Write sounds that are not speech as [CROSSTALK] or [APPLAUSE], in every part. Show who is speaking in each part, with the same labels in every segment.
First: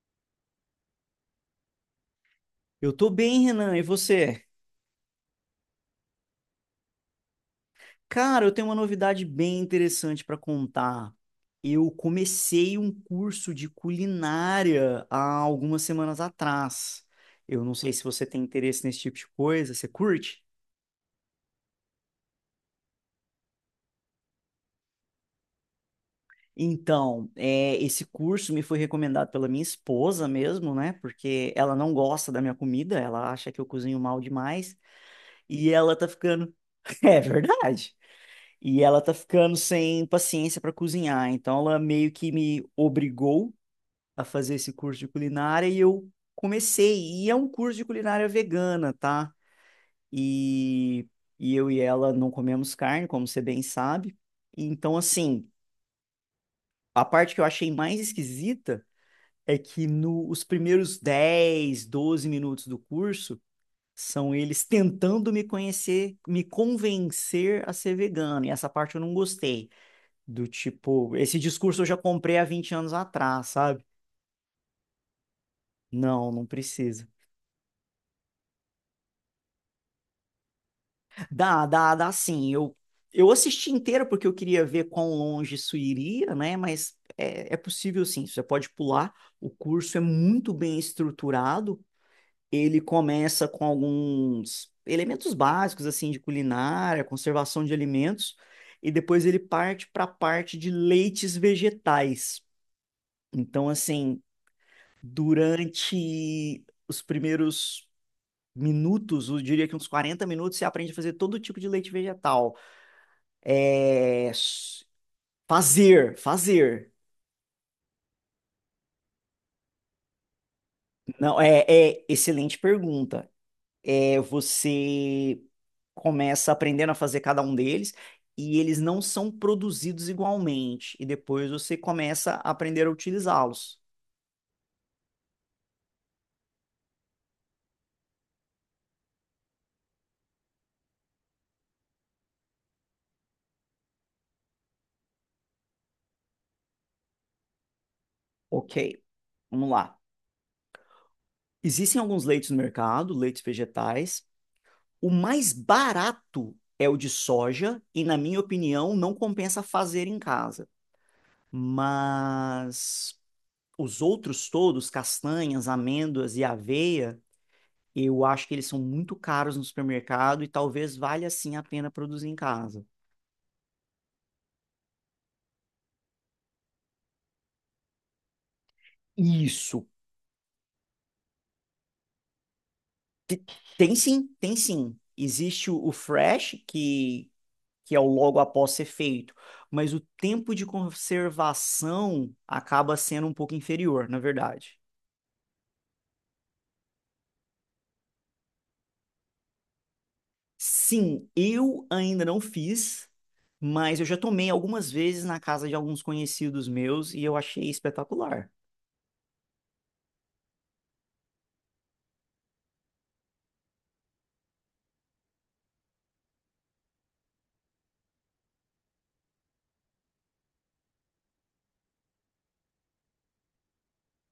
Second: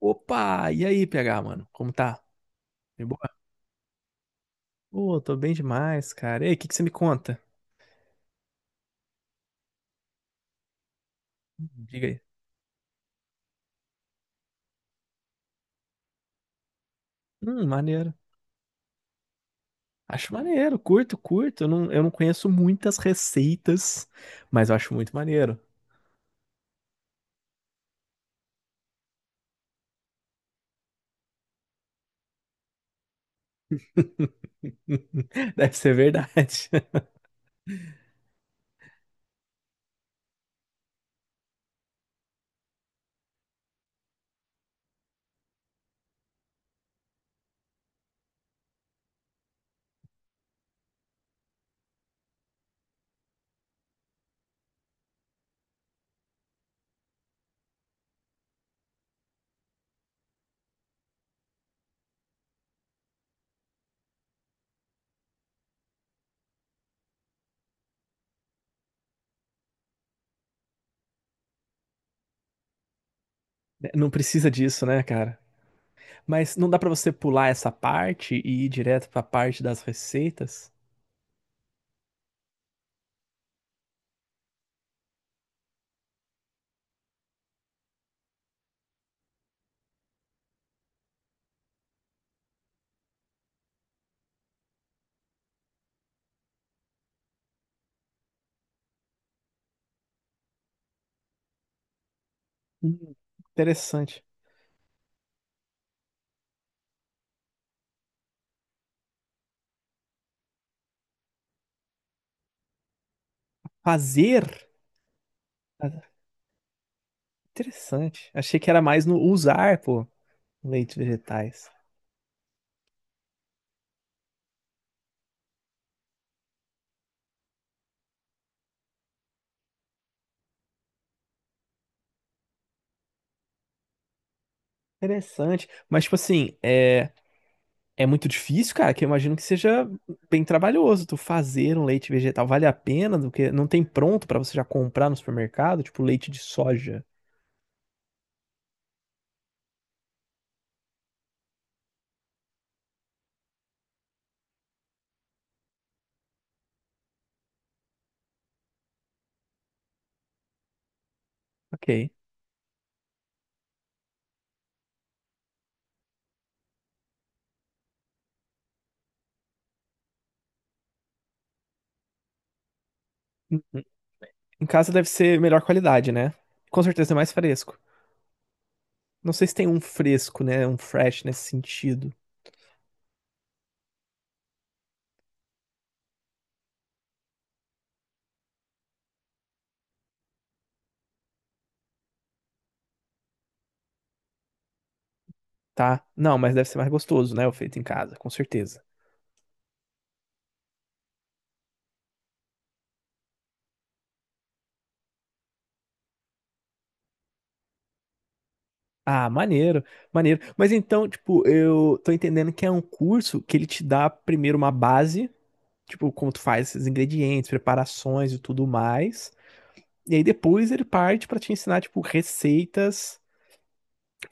Speaker 1: Opa! E aí, PH, mano? Como tá?
Speaker 2: Eu
Speaker 1: De
Speaker 2: tô
Speaker 1: boa?
Speaker 2: bem, Renan, e você?
Speaker 1: Pô, tô bem demais, cara. E aí, o que que você me conta?
Speaker 2: Cara, eu tenho uma novidade bem interessante para contar. Eu
Speaker 1: Diga aí.
Speaker 2: comecei um curso de culinária há algumas semanas atrás. Eu não sei se
Speaker 1: Maneiro.
Speaker 2: você tem interesse nesse tipo de coisa, você
Speaker 1: Acho
Speaker 2: curte?
Speaker 1: maneiro, curto, curto. Eu não conheço muitas receitas, mas eu acho muito maneiro.
Speaker 2: Então, esse curso me foi recomendado pela minha esposa mesmo, né? Porque ela não gosta da minha comida, ela acha que eu cozinho mal demais
Speaker 1: [LAUGHS]
Speaker 2: e
Speaker 1: Deve ser
Speaker 2: ela tá
Speaker 1: verdade.
Speaker 2: ficando.
Speaker 1: [LAUGHS]
Speaker 2: [LAUGHS] É verdade. E ela tá ficando sem paciência para cozinhar, então ela meio que me obrigou a fazer esse curso de culinária e eu comecei. E é um curso de culinária vegana, tá? E, e eu e ela não comemos carne, como você bem sabe. Então, assim, a parte que eu achei mais esquisita é que nos primeiros 10, 12 minutos do curso são eles tentando me conhecer, me convencer a ser vegano, e essa parte eu não gostei. Do tipo, esse discurso eu já comprei há 20 anos atrás, sabe?
Speaker 1: Não precisa disso, né, cara?
Speaker 2: Não, não
Speaker 1: Mas não dá pra
Speaker 2: precisa.
Speaker 1: você pular essa parte e ir direto pra parte das receitas?
Speaker 2: Dá, dá, dá sim. Eu assisti inteiro porque eu queria ver quão longe isso iria, né? Mas é possível sim, você pode pular. O curso é muito bem estruturado. Ele começa com alguns elementos básicos, assim, de culinária, conservação de alimentos, e depois ele parte para a parte de leites vegetais.
Speaker 1: Hum,
Speaker 2: Então, assim,
Speaker 1: interessante.
Speaker 2: durante os primeiros minutos, eu diria que uns 40 minutos, você aprende a fazer todo tipo de leite vegetal. É...
Speaker 1: Fazer? Ah,
Speaker 2: Fazer, fazer.
Speaker 1: interessante. Achei que era mais no usar, pô. Leite
Speaker 2: Não, é,
Speaker 1: vegetais.
Speaker 2: é excelente pergunta. É, você começa aprendendo a fazer cada um deles e eles não são produzidos igualmente. E depois você começa a aprender a utilizá-los.
Speaker 1: Interessante. Mas, tipo assim, é muito difícil, cara, que eu imagino que seja bem trabalhoso tu fazer um leite vegetal. Vale a pena? Do que não tem pronto pra você já comprar no supermercado, tipo leite de soja.
Speaker 2: Ok, vamos lá. Existem alguns leites no mercado, leites vegetais. O mais barato é o de soja, e na minha opinião, não compensa fazer em casa.
Speaker 1: Ok.
Speaker 2: Mas os outros todos, castanhas, amêndoas e aveia, eu acho que eles são muito caros no supermercado e talvez valha sim a pena produzir em casa.
Speaker 1: Em casa deve ser melhor qualidade, né? Com certeza é mais fresco. Não sei se tem um
Speaker 2: Isso.
Speaker 1: fresco, né? Um fresh nesse sentido,
Speaker 2: Tem sim, tem sim. Existe o fresh, que é o logo após ser feito, mas o tempo de conservação acaba sendo um pouco inferior, na verdade.
Speaker 1: tá? Não, mas deve ser mais gostoso, né? O feito em casa, com certeza.
Speaker 2: Sim, eu ainda não fiz, mas eu já tomei algumas vezes na casa de alguns conhecidos meus e eu achei espetacular.
Speaker 1: Ah, maneiro, maneiro. Mas então, tipo, eu tô entendendo que é um curso que ele te dá primeiro uma base, tipo, como tu faz esses ingredientes, preparações e tudo mais. E aí depois ele parte pra te ensinar, tipo, receitas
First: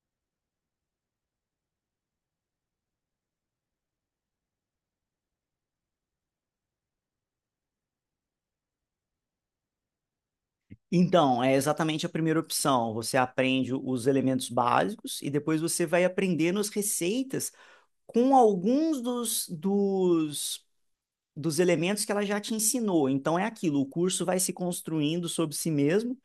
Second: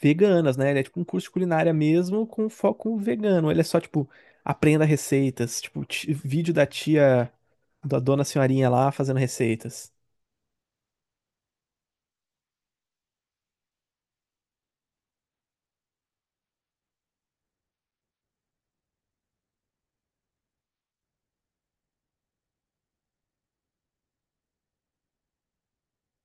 Speaker 1: veganas, né? Ele é tipo um curso de culinária mesmo com foco vegano. Ele é só, tipo, aprenda receitas, tipo, vídeo da tia, da dona senhorinha lá fazendo receitas.
Speaker 2: Então, é exatamente a primeira opção. Você aprende os elementos básicos e depois você vai aprendendo as receitas com alguns dos elementos que ela já te ensinou. Então, é aquilo, o curso vai se construindo sobre si mesmo.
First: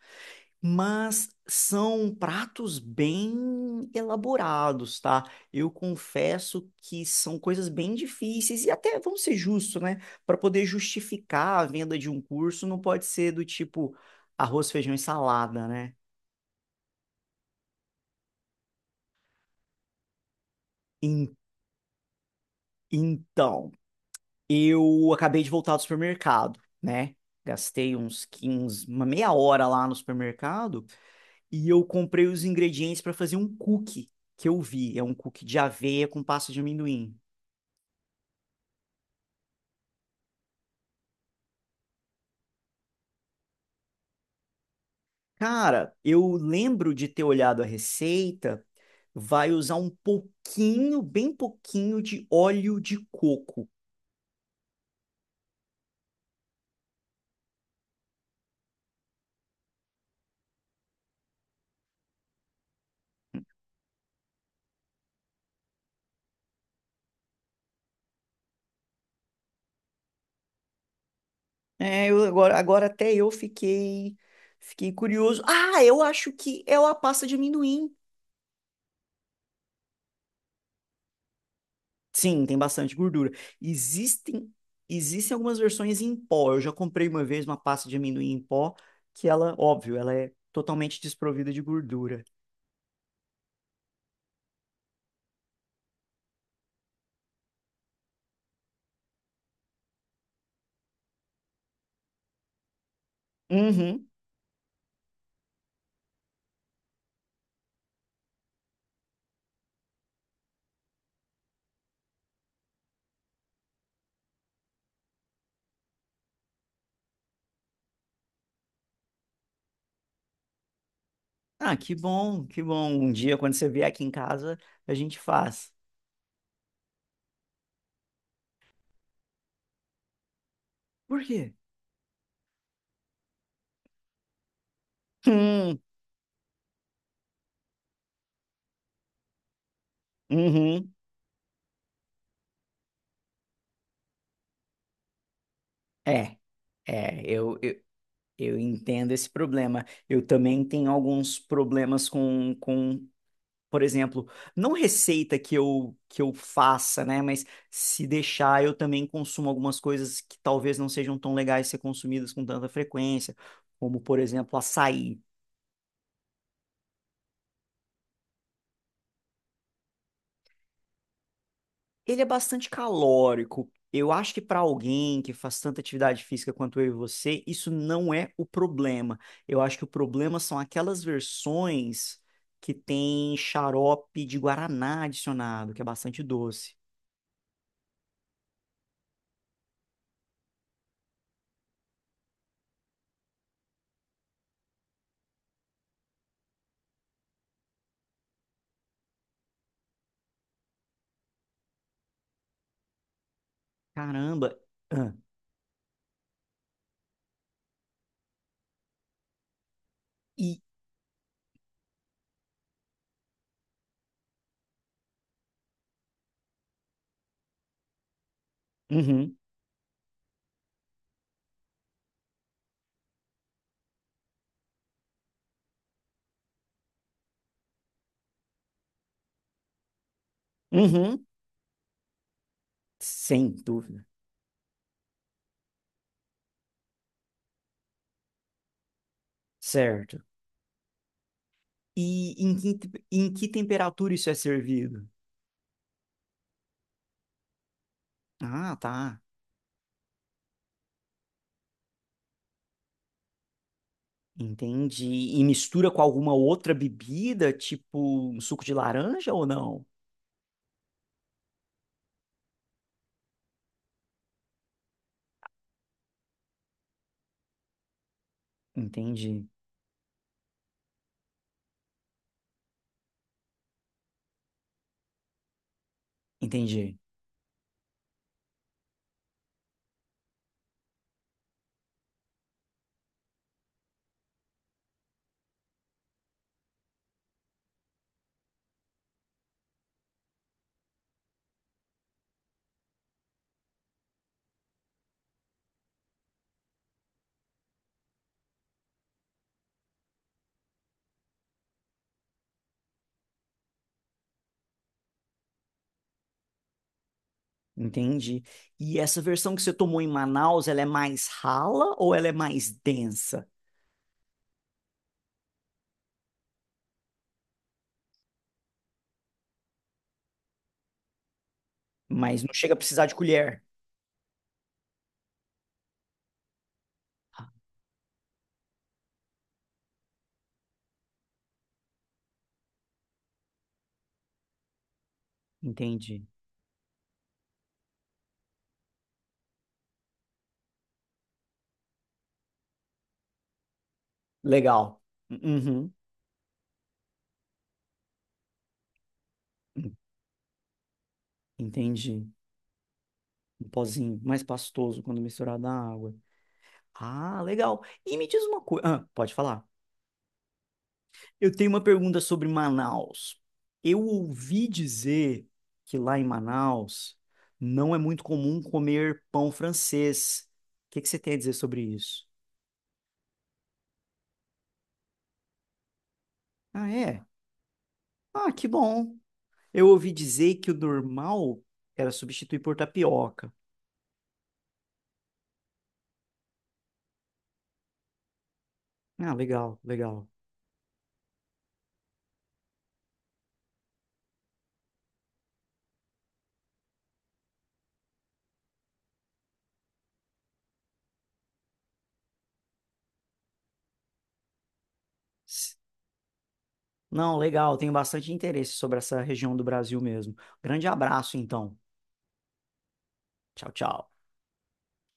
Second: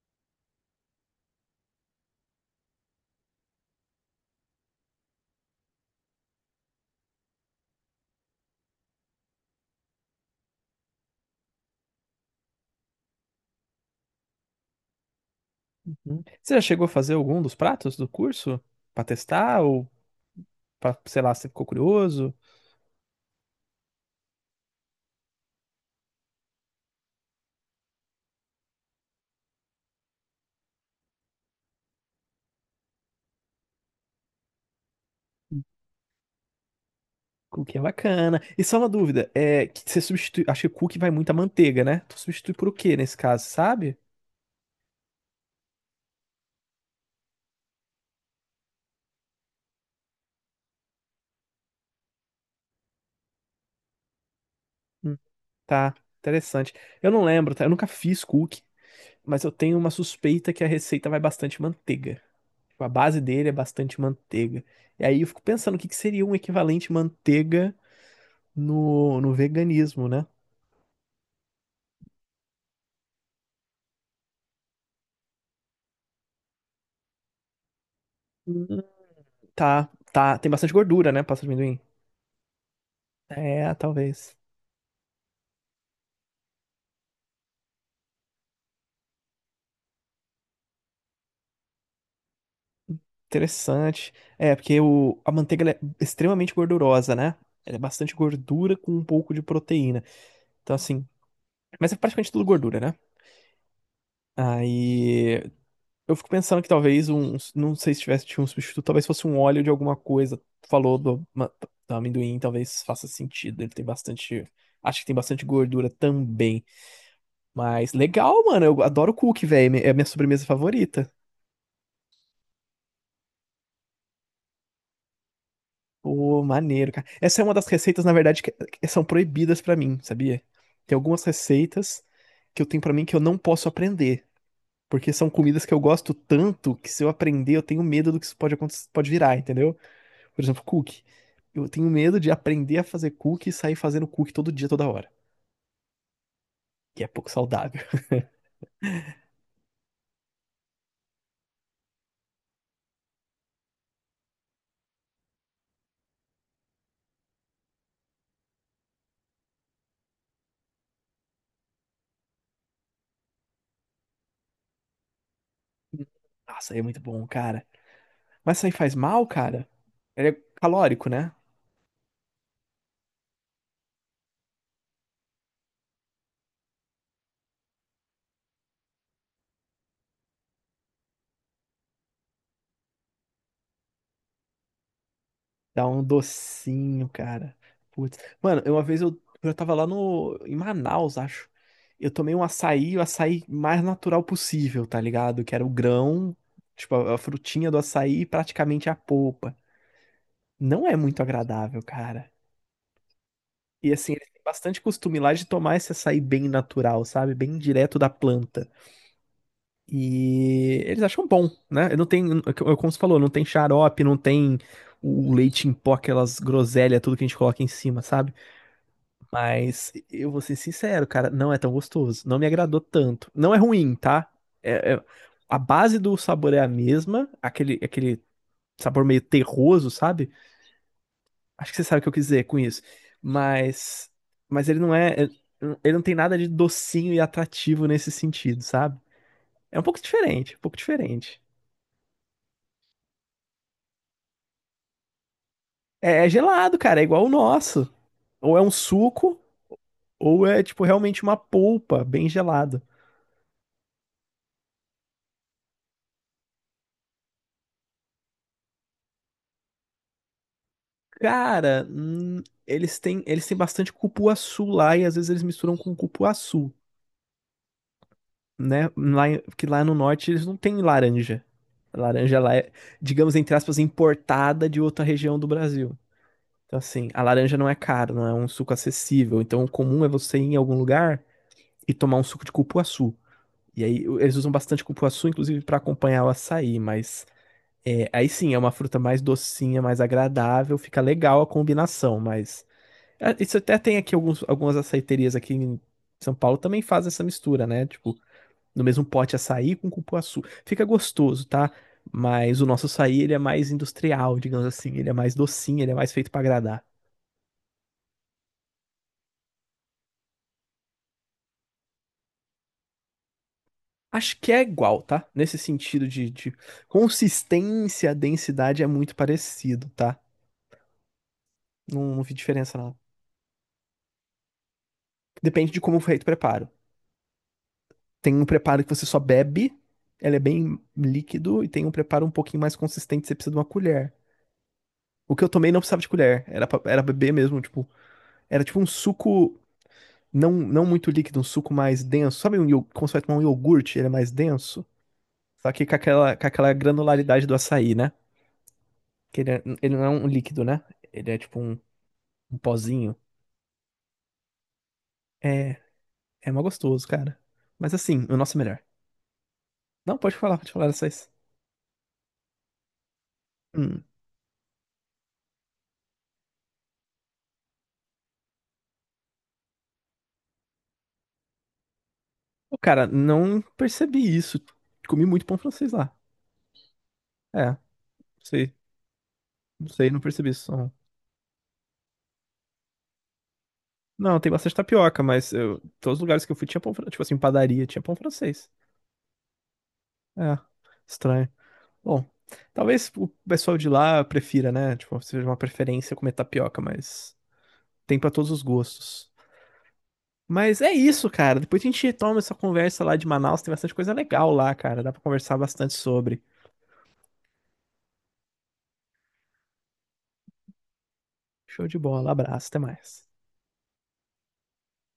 Speaker 2: Mas são pratos bem elaborados, tá? Eu confesso que são coisas bem difíceis e até vamos ser justos, né? Para poder justificar a venda de um curso, não pode ser do tipo arroz, feijão e salada, né?
Speaker 1: Uhum. Você já chegou a fazer algum dos pratos do curso? Pra testar ou pra, sei lá,
Speaker 2: En-
Speaker 1: você ficou curioso?
Speaker 2: então, eu acabei de voltar do supermercado, né? Gastei uns 15, uma meia hora lá no supermercado e eu comprei os ingredientes para fazer um cookie que eu vi. É um cookie de aveia com pasta de amendoim.
Speaker 1: Cookie é bacana. E só uma dúvida, é que você substitui, acho que cookie vai muito muita manteiga, né? Tu substitui por o quê nesse caso, sabe?
Speaker 2: Cara, eu lembro de ter olhado a receita, vai usar um pouquinho, bem pouquinho de óleo de coco.
Speaker 1: Hum, tá, interessante. Eu não lembro, tá? Eu nunca fiz cookie, mas eu tenho uma suspeita que a receita vai bastante manteiga. Tipo, a base dele é bastante manteiga. E aí eu fico pensando o que que seria um equivalente manteiga no veganismo, né?
Speaker 2: É, eu agora até eu fiquei curioso. Ah, eu acho que é a pasta de amendoim.
Speaker 1: Hum, tá, tá, tem bastante gordura, né? Pasta de amendoim.
Speaker 2: Sim, tem bastante gordura.
Speaker 1: É, talvez.
Speaker 2: Existem, existem algumas versões em pó. Eu já comprei uma vez uma pasta de amendoim em pó, que ela, óbvio, ela é totalmente desprovida de gordura.
Speaker 1: Interessante. É, porque a manteiga ela é extremamente gordurosa, né? Ela é bastante gordura com um pouco de proteína. Então, assim. Mas é praticamente tudo gordura, né?
Speaker 2: Uhum.
Speaker 1: Aí. Eu fico pensando que não sei se tivesse tinha um substituto, talvez fosse um óleo de alguma coisa. Tu falou do do amendoim, talvez faça sentido. Ele tem bastante. Acho que tem bastante gordura também. Mas legal, mano. Eu adoro cookie, velho. É a minha sobremesa favorita.
Speaker 2: Ah, que bom, que bom. Um dia, quando você vier aqui em casa, a gente faz.
Speaker 1: Pô, maneiro, cara. Essa é uma das receitas, na verdade, que são proibidas pra mim, sabia? Tem
Speaker 2: Por
Speaker 1: algumas
Speaker 2: quê?
Speaker 1: receitas que eu tenho pra mim que eu não posso aprender, porque são comidas que
Speaker 2: Hum,
Speaker 1: eu gosto tanto que se eu aprender eu tenho medo do que isso pode acontecer, pode virar, entendeu? Por exemplo,
Speaker 2: uhum.
Speaker 1: cookie. Eu tenho medo de aprender a fazer cookie e sair fazendo cookie todo dia, toda hora,
Speaker 2: É,
Speaker 1: que é
Speaker 2: é,
Speaker 1: pouco
Speaker 2: eu,
Speaker 1: saudável.
Speaker 2: eu, eu entendo esse problema. Eu também tenho alguns problemas por exemplo, não receita que que eu faça, né? Mas se deixar, eu também consumo algumas coisas que talvez não sejam tão legais ser consumidas com tanta frequência, como, por exemplo, açaí.
Speaker 1: [LAUGHS] Nossa, é muito bom, cara. Mas isso aí faz mal, cara? Ele é calórico, né?
Speaker 2: Ele é bastante calórico. Eu acho que para alguém que faz tanta atividade física quanto eu e você, isso não é o problema. Eu acho que o problema são aquelas versões que tem xarope de guaraná adicionado, que é
Speaker 1: Dá um
Speaker 2: bastante doce.
Speaker 1: docinho, cara. Putz. Mano, uma vez eu tava lá no, em Manaus, acho. Eu tomei um açaí, o açaí mais natural possível, tá ligado? Que era o grão, tipo, a frutinha do açaí e praticamente a polpa. Não é muito agradável, cara. E assim, eles têm
Speaker 2: Caramba!
Speaker 1: bastante
Speaker 2: Ah,
Speaker 1: costume lá de tomar esse açaí bem natural, sabe? Bem direto da planta.
Speaker 2: e
Speaker 1: E eles acham bom, né? Não tem, como você falou, não tem xarope, não tem o leite em pó, aquelas groselhas, tudo que a gente coloca em cima, sabe?
Speaker 2: uhum,
Speaker 1: Mas eu vou ser sincero, cara, não é tão gostoso. Não me agradou tanto. Não é ruim, tá? É- é- a base do sabor é a mesma, aquele sabor meio terroso, sabe?
Speaker 2: uhum,
Speaker 1: Acho que você sabe o que eu quis dizer com isso.
Speaker 2: sem dúvida.
Speaker 1: Mas, mas ele ele não tem nada de docinho e atrativo nesse sentido, sabe? É um pouco
Speaker 2: Certo.
Speaker 1: diferente, um pouco diferente.
Speaker 2: E em que temperatura isso é servido?
Speaker 1: É, é gelado, cara, é igual o nosso. Ou é um
Speaker 2: Ah, tá.
Speaker 1: suco, ou é tipo realmente uma polpa bem gelada.
Speaker 2: Entendi. E mistura com alguma outra bebida, tipo um suco de laranja ou não?
Speaker 1: Cara, eles têm bastante cupuaçu lá e às vezes eles misturam com cupuaçu, né? Lá,
Speaker 2: Entendi.
Speaker 1: porque lá no norte eles não têm laranja. A laranja lá é, digamos, entre aspas, importada de outra região do Brasil. Então,
Speaker 2: Entendi.
Speaker 1: assim, a laranja não é cara, não é um suco acessível. Então, o comum é você ir em algum lugar e tomar um suco de cupuaçu. E aí eles usam bastante cupuaçu, inclusive, para acompanhar o açaí, mas é, aí sim, é uma fruta mais docinha, mais agradável, fica legal a combinação, mas. É, isso até tem aqui algumas açaiterias aqui em São Paulo também fazem essa mistura, né? Tipo, no mesmo pote açaí com cupuaçu. Fica gostoso, tá? Mas o nosso açaí, ele é mais industrial, digamos assim. Ele é mais docinho, ele é mais feito pra agradar.
Speaker 2: Entendi. E essa versão que você tomou em Manaus, ela é mais rala ou ela é mais densa?
Speaker 1: Acho que é igual, tá? Nesse sentido de consistência, densidade é muito parecido, tá? Não, não vi
Speaker 2: Mas não chega
Speaker 1: diferença,
Speaker 2: a
Speaker 1: não.
Speaker 2: precisar de colher.
Speaker 1: Depende de como foi feito o preparo.
Speaker 2: Ah,
Speaker 1: Tem um preparo que você só bebe, ele é bem líquido, e tem um preparo um pouquinho mais consistente, você precisa de uma colher. O que eu tomei não precisava de
Speaker 2: entendi.
Speaker 1: colher, era, era beber mesmo, tipo, era tipo um suco não, não muito líquido, um suco mais denso. Sabe um, como você vai tomar um iogurte, ele é mais denso?
Speaker 2: Legal.
Speaker 1: Só que
Speaker 2: Uhum.
Speaker 1: com aquela granularidade do açaí, né? Que ele, ele não é um líquido, né? Ele é tipo um,
Speaker 2: Entendi.
Speaker 1: um pozinho.
Speaker 2: Um pozinho mais pastoso quando misturado
Speaker 1: É,
Speaker 2: na água.
Speaker 1: é mó gostoso, cara.
Speaker 2: Ah, legal.
Speaker 1: Mas
Speaker 2: E
Speaker 1: assim,
Speaker 2: me
Speaker 1: o
Speaker 2: diz
Speaker 1: nosso é
Speaker 2: uma
Speaker 1: melhor.
Speaker 2: coisa. Ah, pode falar.
Speaker 1: Não, pode falar dessas.
Speaker 2: Eu tenho uma pergunta sobre Manaus. Eu
Speaker 1: Hum.
Speaker 2: ouvi dizer que lá em Manaus não é muito comum comer pão francês. O que que você tem a dizer sobre isso?
Speaker 1: Pô, cara, não percebi isso. Comi muito pão francês lá.
Speaker 2: Ah, é?
Speaker 1: É, não
Speaker 2: Ah, que
Speaker 1: sei,
Speaker 2: bom.
Speaker 1: não
Speaker 2: Eu
Speaker 1: sei,
Speaker 2: ouvi
Speaker 1: não percebi
Speaker 2: dizer que
Speaker 1: isso.
Speaker 2: o normal era substituir por tapioca.
Speaker 1: Não, tem bastante tapioca, mas todos os lugares que eu fui tinha pão, tipo assim, padaria, tinha pão francês.
Speaker 2: Ah, legal, legal.
Speaker 1: É, estranho. Bom, talvez o pessoal de lá prefira, né? Tipo, seja uma preferência comer tapioca, mas tem pra todos os gostos. Mas é isso, cara. Depois a gente retoma essa conversa lá de Manaus, tem bastante coisa legal lá, cara. Dá pra conversar
Speaker 2: S-
Speaker 1: bastante sobre.
Speaker 2: Não, legal. Tenho bastante interesse sobre essa região do Brasil mesmo. Grande abraço, então.
Speaker 1: Show de bola, abraço, até mais.
Speaker 2: Tchau, tchau.